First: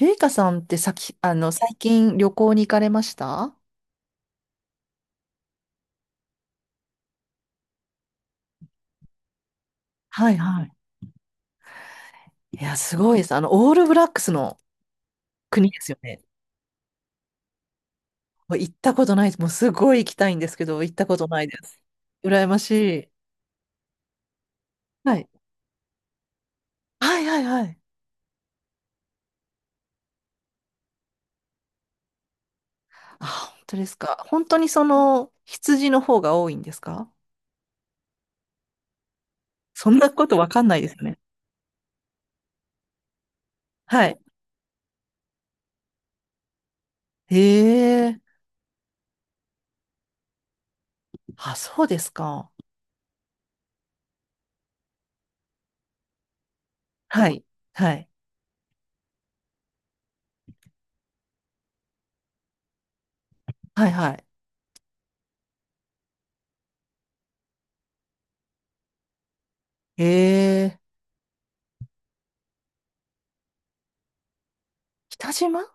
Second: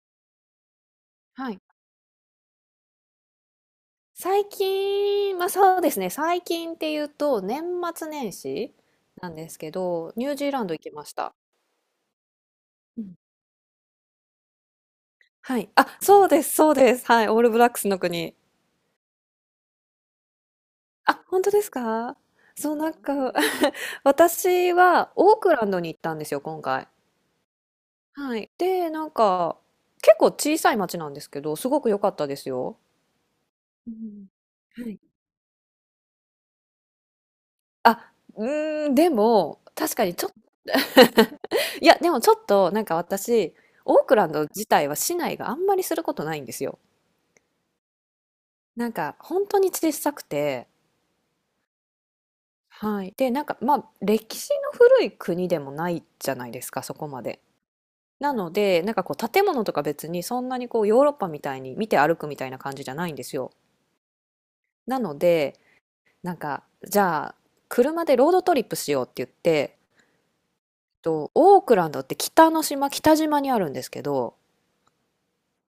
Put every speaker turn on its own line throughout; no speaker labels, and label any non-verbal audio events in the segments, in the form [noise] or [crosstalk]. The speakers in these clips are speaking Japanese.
ゆいかさんってさき、あ
は
の、
い。
最近旅行に行かれました？
最近、まあそうですね、最近っていうと、年末年始なんですけど、ニ
は
ュー
い
ジーラ
は
ン
い。
ド行きました。
いや、す
う
ご
ん。
いです。オールブラックスの
は
国
い。
で
あ、
すよね。
そうです、そうです。はい。オールブラックスの国。
もう行ったことないです。もうすごい行きたいんですけど、行った
あ、
ことな
本
い
当
で
です
す。
か？
羨まし
そう、なん
い。
か [laughs] 私は
はい。
オークランドに行ったんですよ、今回。
はいはいはい。
はい。で、なんか、結構小さい町なんですけど、すごく良かったですよ。
あ、本当で
う
すか。
ん。
本当に
はい。
羊の方が多いんですか？
あ、うーん、でも、
そ
確
ん
か
な
にち
こ
ょっ
とわかん
[laughs]
ないですよね。
いや、でもちょっと、なんか私、オー
は
ク
い。
ランド自体は市内があんまりすることないんですよ。
へえ。
なんか、本当に小さくて、
あ、そうですか。
はい。で、なんか、まあ、歴史の古い国でもないじゃないですか、そこま
は
で。
い。はい。
なので、なんかこう、建物とか別にそんなにこう、ヨーロッパみたいに見て歩くみたいな感じじゃないんですよ。
はいはい。
なので、なんか、じゃあ、車でロードトリップしようって言って、
へえ。
と、オークランドって北の島、北島にあるんですけど、
北島。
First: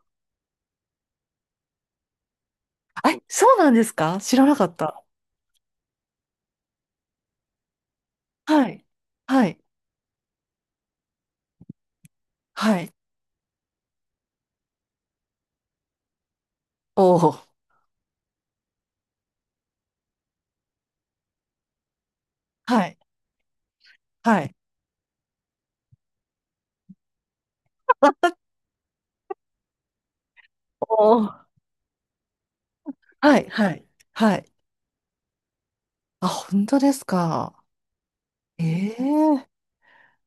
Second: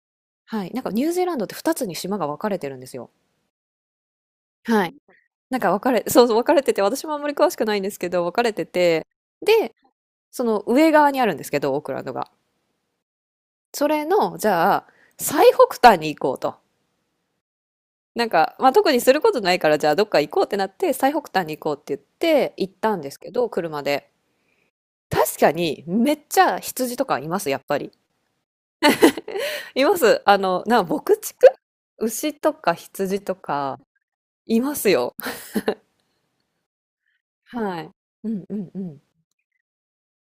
はい、なんかニュージーランドって2つに島が分かれてるんです
あ、
よ。
そうなんですか、知らなかっ
はい。
た。
なんか分かれ、[laughs] そうそう、分かれてて、私もあんまり詳しくないんですけど、分かれて
はい。
て、
はい。
で、その上側にあるんですけど、オークランドが。
はい。
それの、じゃあ、最北端に行こうと。
おお。
なんか、まあ、特にすることないから、じゃあどっか行こうってなって、最北端に行こうって言って、行っ
は
た
い。
んですけど、車で。
はい。
確かに、めっちゃ羊とかいます、やっぱり。います。あの、牧
おお。
畜
は
牛とか羊
い。
と
は
か、
い。はい。
いますよ。
あ、本当ですか。
はい。うんうんう
ええ、
ん。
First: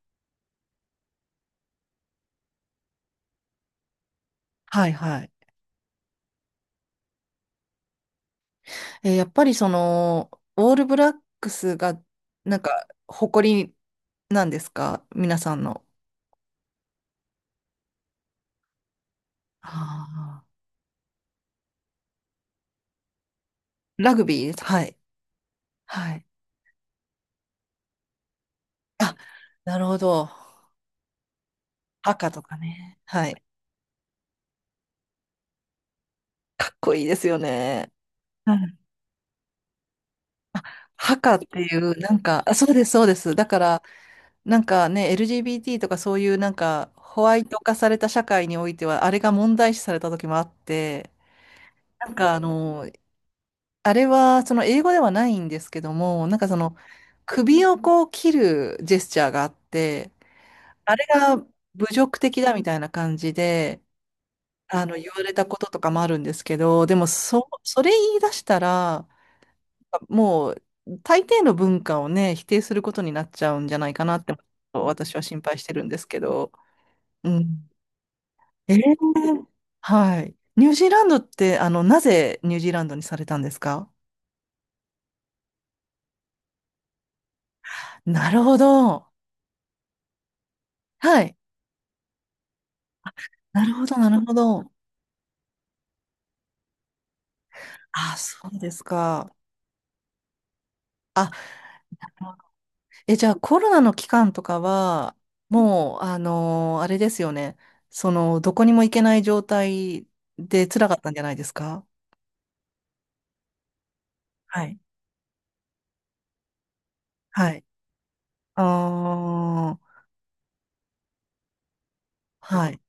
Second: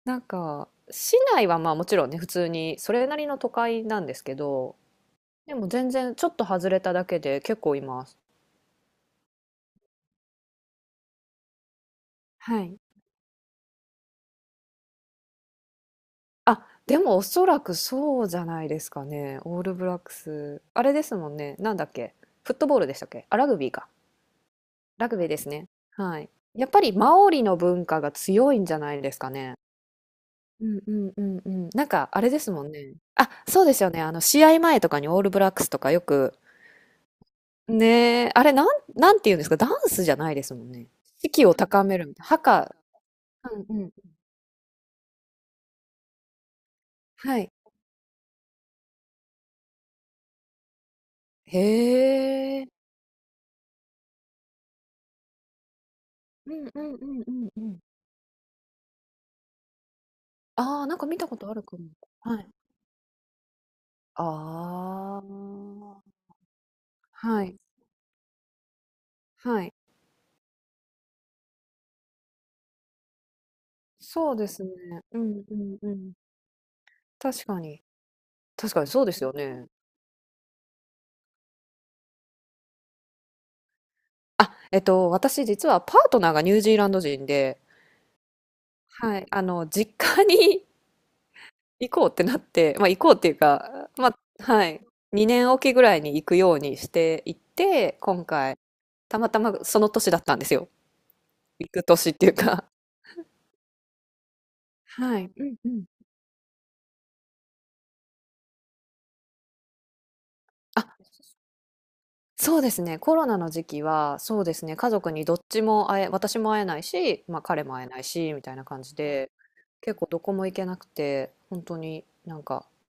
なんか、市内はまあもちろんね、普通に、それなりの都会なんですけど、
はい。はい。
でも全然ちょっと外れただけで結構います。
えー、やっぱりオールブラックスが、
はい。
誇りなんですか皆さんの？
あ、でもおそらくそうじゃないですかね。オールブラック
ああ。
ス。あれですもんね。なんだっけ。フットボールでしたっけ。あ、ラグビーか。
ラグビーです。はい。
ラグビーですね。
は
は
い。
い。やっぱりマオリの文化が強いんじゃないで
あ、
すかね。
なるほど。
うんうんうんうん。なんか、あ
赤
れで
と
す
か
もんね。
ね。は
あ、
い。
そうですよね。あの、試合前とかにオールブラックスとかよく、
かっこいいですよね。
ねえ、あ
う
れ、なん、
ん。
なんて言うんですか、ダンスじゃないです
あ、
もんね。
ハ
士
カっ
気を
てい
高め
う、
るみたいな。
あ、そうです、そうです。だか
うん
ら、
うん。
なんかね、LGBT とかそういうなんかホワ
は
イ
い。
ト化された社会においては、あれが問題視された時もあって、
へ
なんかあ
え。
の、あれはその英語ではないんですけども、
うんうんうんうんう
首を
ん。
こう切るジェスチャーがあって、
ああ、な
あ
ん
れ
か見た
が
こ
侮
とあるかも。
辱的
はい。
だみたいな感じで、
あ
言われたこととかも
あ。
あるんですけど、でも
はい。
それ言い出したら、
はい。
もう大抵の文化をね、否定することになっちゃうんじゃないかなって、
そうですね。
私
う
は心
んう
配して
ん
るん
う
です
ん。
けど。う
確か
ん、
に。確
え
かにそうですよ
え、
ね。
はい。ニュージーランドって、なぜニュージーランドにされたんですか？
あ、私実はパートナーがニュージーランド人で、
なるほど。
はい、あの、実家に
はい。
[laughs] 行こうってなって、まあ行こうっていう
なるほ
か、
ど、
ま
な
あ、
るほ
は
ど。
い、2年おきぐらいに行くようにしていって、
あ、
今
そ
回、
うです
たま
か。
たまその年だったんですよ。
あ、
行く年っていうか。
え、じゃあコロナの期間とかは、
はい、うんうん。
もう、あのー、あれですよね。その、どこにも行けない状態で辛
あ、
かったんじゃないですか？
そうですね、コロナの時期は、そうで
は
すね、
い。
家族にどっちも会え、私も会えないし、まあ
は
彼
い。
も会えないし、みたいな感じで、
あ
結
あ、
構どこも行けなくて、本当になんか、
はい。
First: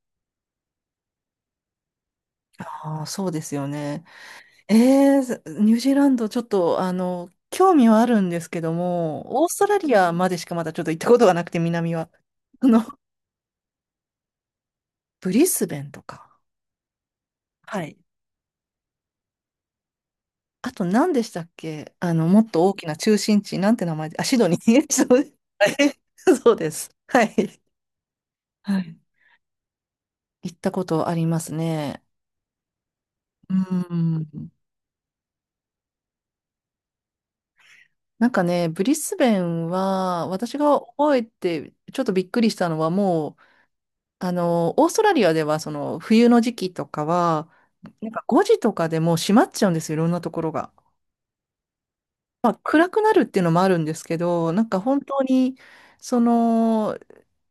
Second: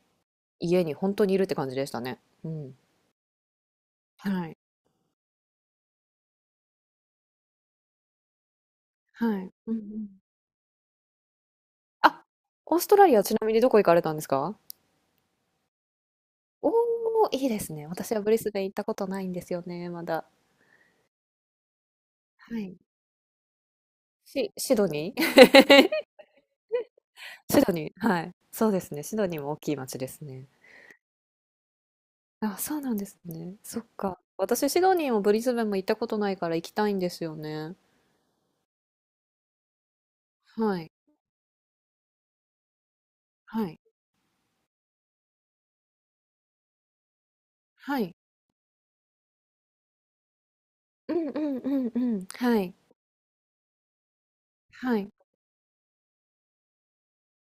家に本当にいるって感じでしたね。うん。
ああ、そうですよね。
はい、
えー、ニュージーランド、ちょっと、興味はあるんですけど
は
も、オー
い。
スト
うん
ラ
う
リア
ん。
までしかまだちょっと行ったことがなくて、南は。
あ、
あ
オー
の、
ストラ
[laughs]
リア、ちなみにどこ行かれたんですか？
ブリスベンとか。
おお。ー、いいです
は
ね。
い。
私はブリスベン行ったことないんですよね、まだ。
あと、何でしたっけあの、もっ
は
と大
い。
きな中心地、なんて名前で、あ、シド
シ、
ニ
シ
ー。
ドニー
[laughs] そうです。はい、そうです。は
[laughs]
い。
シドニー、はい。そう
は
です
い。
ね。シドニーも大きい町ですね。
行ったことありますね。
あ、そうなんです
う
ね。そっか。
ん。
私、シドニーもブリスベンも行ったことないから行きたいんですよね。
なんかね、ブリスベンは、私が
はい。
覚えて、ちょっとびっくりしたのは、もう、
はい。
オーストラリアではその冬の時期とかは、
は
なん
い。
か5時とかでもう閉まっちゃうんですよ、いろんなところが。
うんうんうんうん。
まあ、
はい。
暗くなるっていうのもあるんですけど、なんか
は
本
い。
当に、その、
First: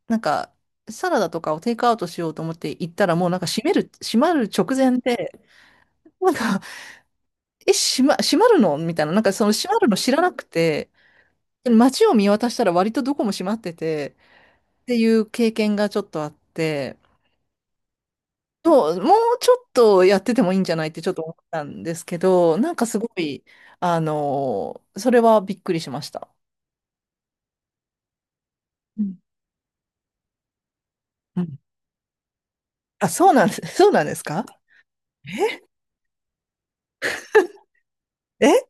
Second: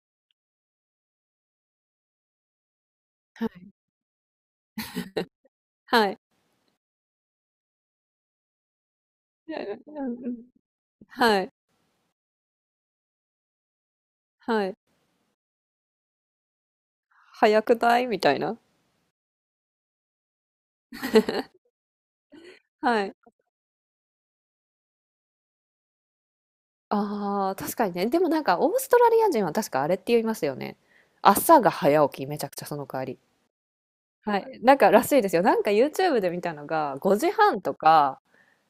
なんかサラダとかをテイクアウトしようと思って行ったら、もうなんか
はい。
閉まる直前で、
はい。
なんか、[laughs] え、閉まるのみたいな、なんかそ
う
の閉まる
ん
の
う
知ら
んう
な
ん。
くて、
はい。
街を見渡したら割とどこも閉まってて、
はい。
っていう経験がちょっとあって、
早くないみたいな。
そう、もうちょっとやっててもいいんじゃないってちょっと思ったんですけど、なんかす
は
ご
い。
い、あのそれはびっくりしました。
ああ、確かにね。でもなんかオースト
う
ラ
ん、
リア人は確かあれって言いますよね。
うん、
朝が早起き、めちゃくちゃその代わ
あ、
り。
そうなんです。[laughs] そうなんです
は
か？
い。なんからしいですよ。なんか YouTube で見たのが、5時半とか
え、え、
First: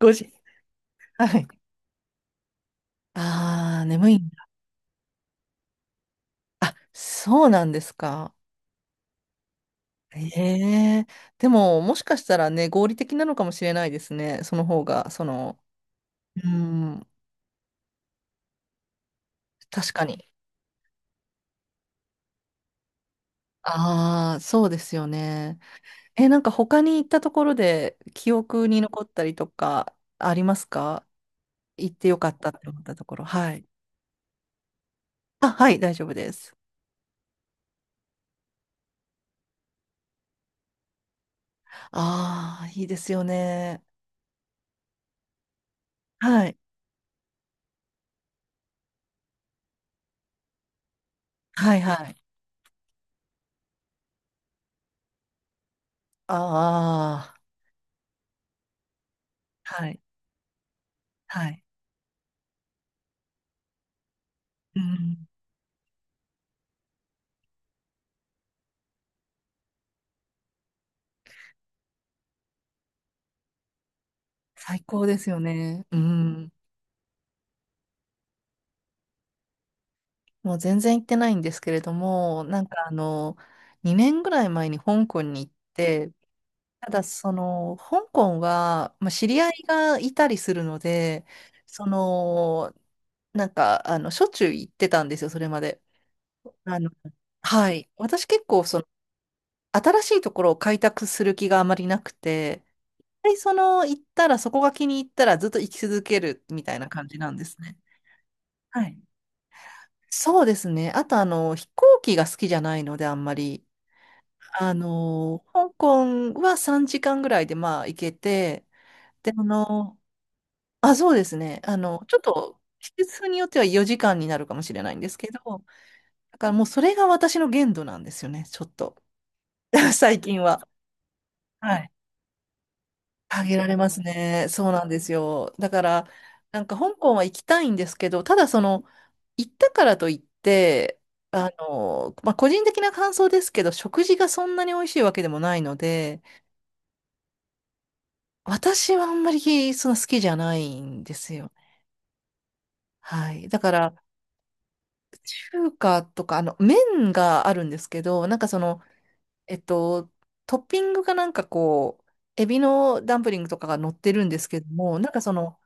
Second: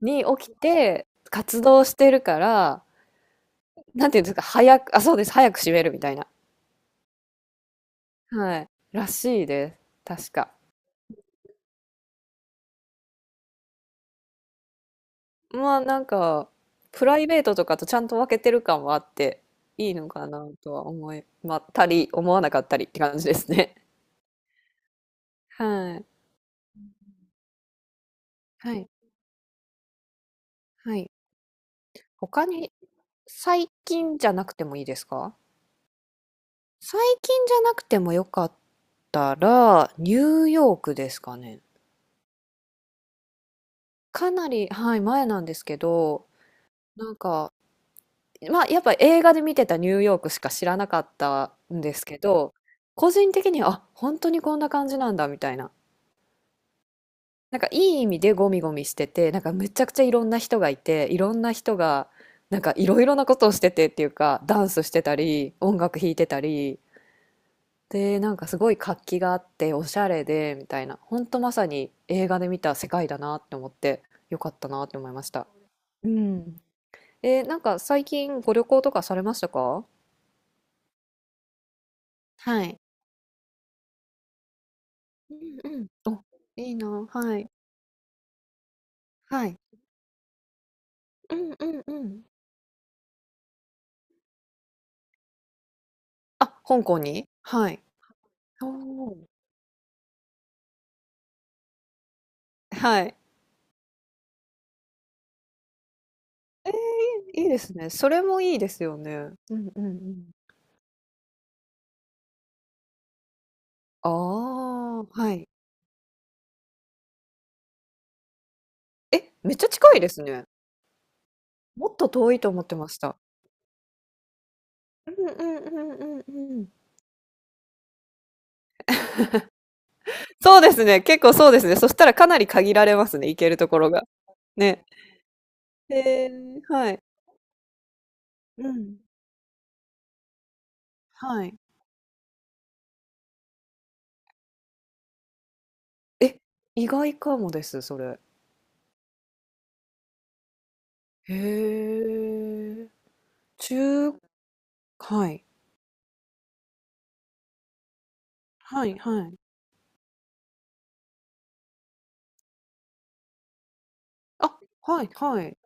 5
に
時。
起きて
はい。
活動してるから、
ああ、
な
眠
ん
い
ていうん
ん
ですか、
だ。
早く、あ、そうです。早く閉めるみたいな。
あ、そうなんですか。
はい。らしいです。確か。
ええ、でも、もしかしたらね、合理的なのかもしれないですね。その方が、
まあなん
う
か、プ
ん、
ライベートとかとちゃんと分けてる感はあって、い
確
い
か
のか
に。
なとは思いまったり、思わなかったりって感じですね。
ああ、そうですよね。
[laughs] はい。
え、なんか他に行ったところで記憶
は
に
い。
残ったりとかあります
は
か？
い。
行ってよかっ
他
たって
に、
思ったところ。はい。
最近じゃなくてもいいですか？
あ、はい、大丈夫です。
最近じゃなくてもよかったら、ニューヨークですかね。
ああ、いいですよね。
かなり、はい、前なんですけど、
はい。
なんか、まあ、やっぱ映画で見てたニューヨークしか知らなかった
はい、
んです
はい。
けど、個人的には、あ、本当にこんな感じなんだ、みたいな。
ああ、
なんか、いい意味でゴミゴミしてて、なんか、めち
は
ゃく
い、
ちゃいろんな人がいて、いろ
は
んな
い。
人が、なんか、いろいろなことをしててっていうか、ダン
う
スしてた
ん。
り、音楽弾いてたり、で、なんかすごい活気があっておしゃれでみたいな、ほんとまさに映画で見た世界だなって思って、よかった
最
なって
高
思い
で
ま
す
し
よ
た。
ね。う
う
ん。
ん。なんか最近ご旅行とかされましたか？
もう全然行ってないんですけれども、
はい。
2年ぐらい前に香港に行っ
うんうん。
て、
お、いいな。
ただそ
はい。
の、香港は、まあ、知り
は
合
い。
いがいたりするので、
うんうん
そ
うん。
の、しょっちゅう行ってたんですよ、それまで。
あ、
あ
香
の、
港に、
は
はい。
い。私結構、
おお。
新しいところを開拓する気があまりなくて、
はい。
で、その、行ったら、そこが気に入ったらずっと行き続けるみ
え
たいな感じなん
ー、
で
いいで
す
す
ね。
ね。それもいいです
は
よ
い。
ね。うんうんうん。
そうですね。あと、飛行機が好きじゃないので、あんまり。
ああ、はい。
香港は3時間ぐらいで、まあ、行けて、
え、
で、
めっちゃ近いですね。
あ、そうですね。
もっと
ちょっ
遠いと
と、
思ってま
季
した。
節によっては4時間になるかもしれないんで
う
すけ
んう
ど、
んうん
だ
う
から
んう
もう
ん。
それが私の限度なんですよね、ちょっと。[laughs] 最近
そう
は。
ですね、結構そうですね。
は
そ
い。
したらかなり限られますね、行
あ
け
げ
る
ら
と
れ
こ
ま
ろ
す
が。
ね。そうな
ね。
んですよ。だから、
へえ、
なんか
は
香
い。
港は行きたいんですけど、ただそ
う
の、
ん、
行ったからといって、
はい。
まあ、個人的な感想ですけど、食事がそんなに美味しいわけでもないので、
え、意外かもです、それ。
私はあんまりそんな好きじゃないんで
へ
すよね。
え。
はい。だから、
中、はい。
中華とか、麺があるんですけど、
はいはい。
えっと、トッピングがなんかこう、エビのダンプリングとかが乗ってるんです
あ、
けども、
はいはい。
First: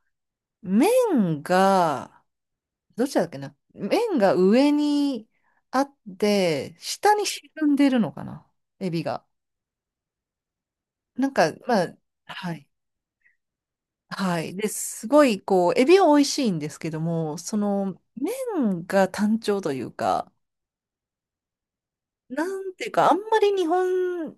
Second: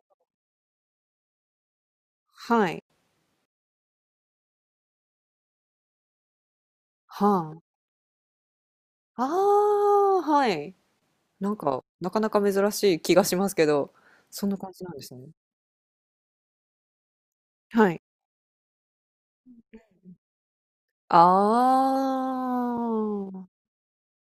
麺が、
はい。
どっちだっけな、麺が上にあって、下に沈
は
んでるのかな、エビ
あ。
が。
ああ、はい。
なん
な
か、
ん
ま
か、
あ、
なかなか
はい。
珍しい気がしますけど、
は
そん
い。
な
で、
感じなんで
す
す
ご
ね。
い、こう、エビは美味しいんですけども、そ
は
の、
い。
麺が単調というか、
あ
なんていうか、あんまり
あ。
日本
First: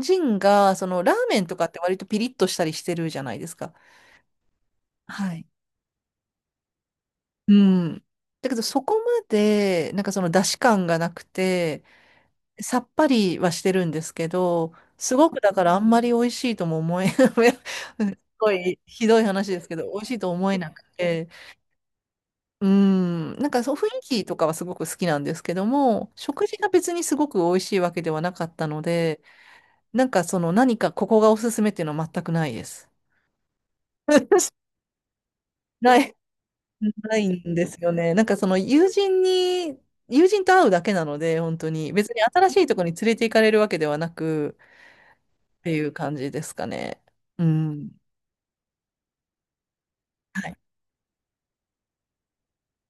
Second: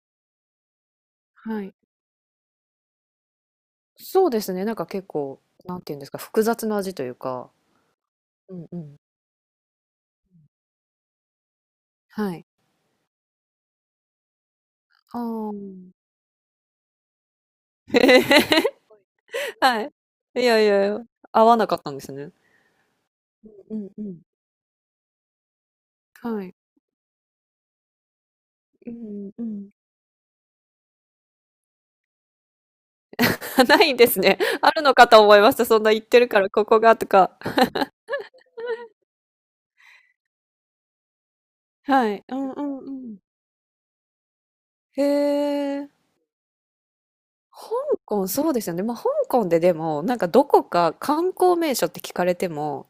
人が、その、ラーメンと
は
かっ
い。
て割とピリッとしたりしてるじゃないですか。
そうですね、なんか結
は
構、
い。
なんていうんですか、複雑な味というか、
うん。だけ
う
ど
んう
そこ
ん。
まで、なんかその出汁感がなくて、
はい。
さっぱりはしてるんですけど、す
あ
ごくだからあ
あ。
んまり美味しいとも思え、[laughs] うん、すごいひどい話
[laughs]
ですけ
は
ど、
い。
美味しいと
い
思え
やい
なく
やいや、
て、
合わなかったんですね。
うん、なんかそ
う
う雰囲
んうん。
気とかはすごく好きなんですけども、
は
食
い。
事が別にすごく美味しいわけではなかったの
う
で、
んうん。
なんかその何かここがおすすめっていうのは全くないです。
[laughs] ないんですね。
[laughs]
あるのかと思いました。そんな
な
言っ
い。
てるから、ここがと
ない
か。
んですよね。友人と会うだけなので、本当に。別
は
に
い。う
新
ん
し
う
いと
ん
ころ
う
に連れ
ん。
て行かれるわけではなく、
へ
ってい
え。
う感じですかね。う
香
ん。
港、そうですよね。まあ、香港ででも、なんかど
はい。
こか観光名所って聞かれても、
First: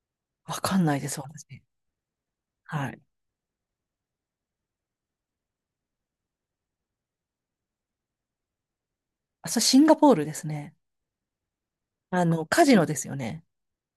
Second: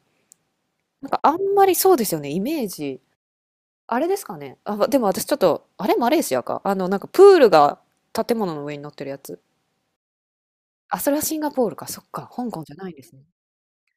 わかんないで
なん
す、
かあん
私。
まりそうですよね、イメー
はい。
ジ。あれですかね。あ、までも私ちょっと、あれマレーシアか。あの、なんかプールが建物の上に乗ってるやつ。
あ、それシンガポールですね。
あ、それはシンガポールか。そっか。香
カ
港じ
ジ
ゃ
ノ
ない
で
んで
すよ
すね。
ね。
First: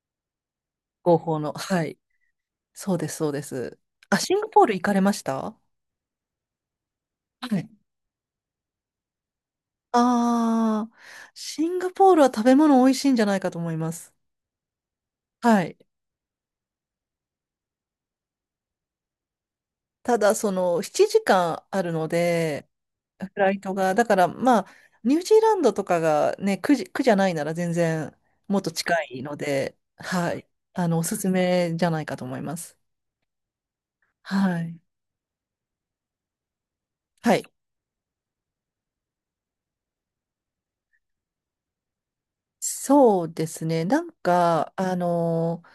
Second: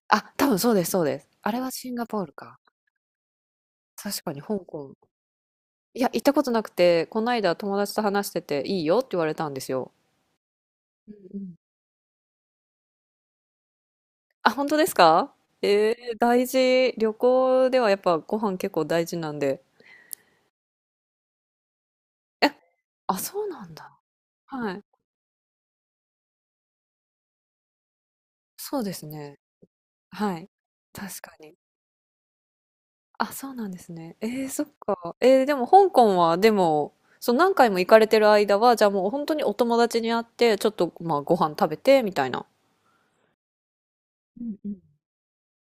あ、多分そうです、そう
合
です。
法
あ
の。
れは
は
シン
い。
ガポールか。
そうです、そうです。あ、
確か
シン
に
ガ
香
ポール行か
港。
れました？
いや、行ったことなくて、この間
はい。
友達と話してて、いいよって言われたんですよ。
ああ、
うんうん。
シンガポールは食べ物美味しいんじゃないかと思います。
あ、本当ですか？
はい。
大事。旅行ではやっぱご飯結構大事なんで。
ただ、その、7時間あるの
え、
で、
あ、
フ
そう
ライ
な
ト
ん
が、
だ。
だからまあ、
はい。
ニュージーランドとかがね、苦じゃないなら全然もっと
そう
近
です
いの
ね。
で、は
は
い。
い。
おす
確
す
かに。
めじゃないかと思います。
あ、そうなんですね。えー、
は
そっ
い。
か。えー、でも香港は、でも、そ
は
う、
い。
何回も行かれてる間は、じゃあもう本当にお友達に会って、ちょっと、まあ、ご飯食べて、みたいな。
そうですね。なん
うんう
か、
ん。
あのー、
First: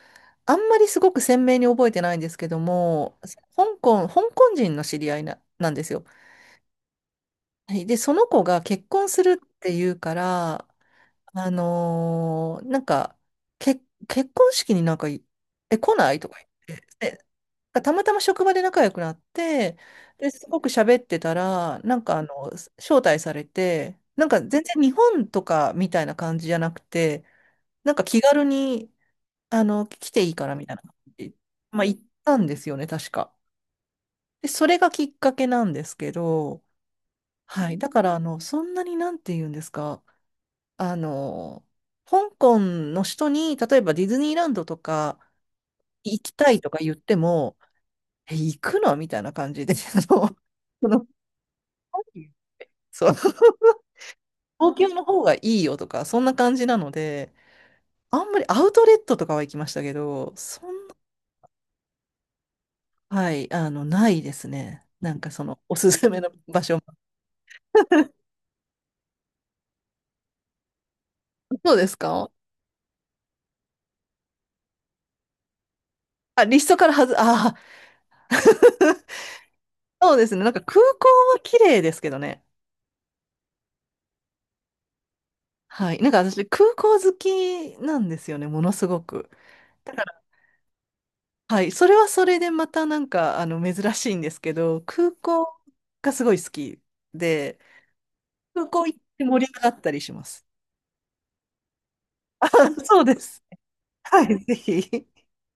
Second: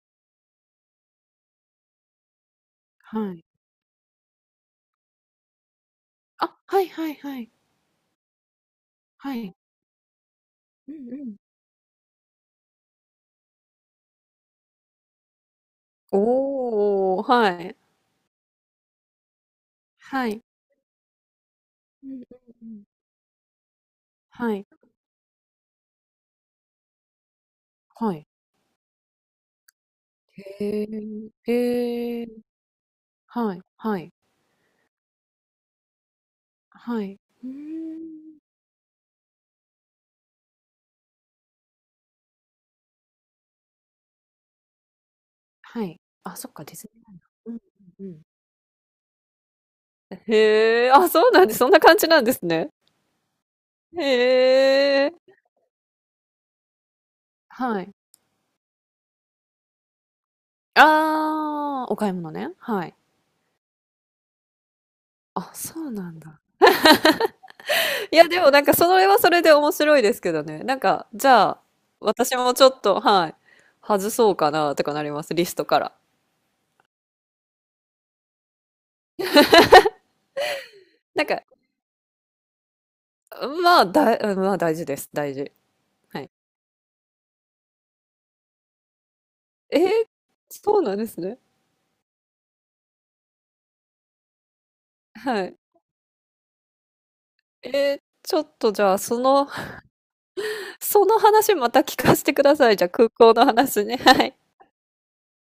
あんまりすごく鮮明に覚えてないんですけども、
はい。
香港、香港人の知り合いな、なんですよ。
あ、はいはいはい。
はい。で、その子が結婚す
は
るっ
い。
ていうから、
うんうん。
あのー、なんか、け、結婚式になんかい、え、来ないとか言っ
おー、
て。
はい。
でたまたま職場で仲良くなって、
は
で、
い。
すごく喋ってたら、
うんうんうん。
招待されて、なんか
は
全
い。
然日本とかみたいな感じじゃなくて、なんか
は
気
い。
軽に、来ていいからみたいな
へ
感
え、
じ。まあ、行っ
へえ、
たんですよね、確か。
はい、はい、
で、それがきっかけなんですけど、
はい。うー
はい。だから、
ん。
そんなになんて言うんですか、あの、香港の人に、例えばディズニーランドとか
はい。
行き
あ、そ
た
っ
い
か、
と
ディ
か
ズ
言っ
ニーラ
て
ンド。うん
も、
うんうん。
え、行くのみたいな感じで、[laughs] あの、
へ
そ
え、
の
あ、そうなんです。そんな感じなんですね。
そう、[laughs] 東京の
へ
方
え。
がいいよとか、そんな感じなので、
はい。
あんまりアウトレットとかは行きましたけど、そんな、
ああ、お買い物ね。はい。
はい、ないですね。なんかそ
あ、
の、お
そ
す
う
す
なん
めの
だ。
場所。[laughs]
いや、でもなんかそれはそれで面白いですけどね。なんか、じゃあ、
そうですか？
私もちょっと、はい、外そうかなとかなります、リストから。
あ、リストからはず、ああ、[laughs] そうですね。なんか空港
なん
は
か、
綺麗ですけどね。
まあ、うんまあ大事です、大事。
はい。なんか
はい。
私、空港好きなんですよね、ものすごく。
えー、
だから、
そうなんですね。
はい。それはそれでまたなんか、珍しいんですけど、空
はい。
港がすごい好きで、
えー、ちょっ
空
とじ
港
ゃ
行っ
あ、そ
て盛
の、
り上が
[laughs]
ったりします。
その話また聞かせてく
あ、
ださい。じゃあ、
そう
空
で
港
す。
の話ね。は
は
い。
い、ぜひ。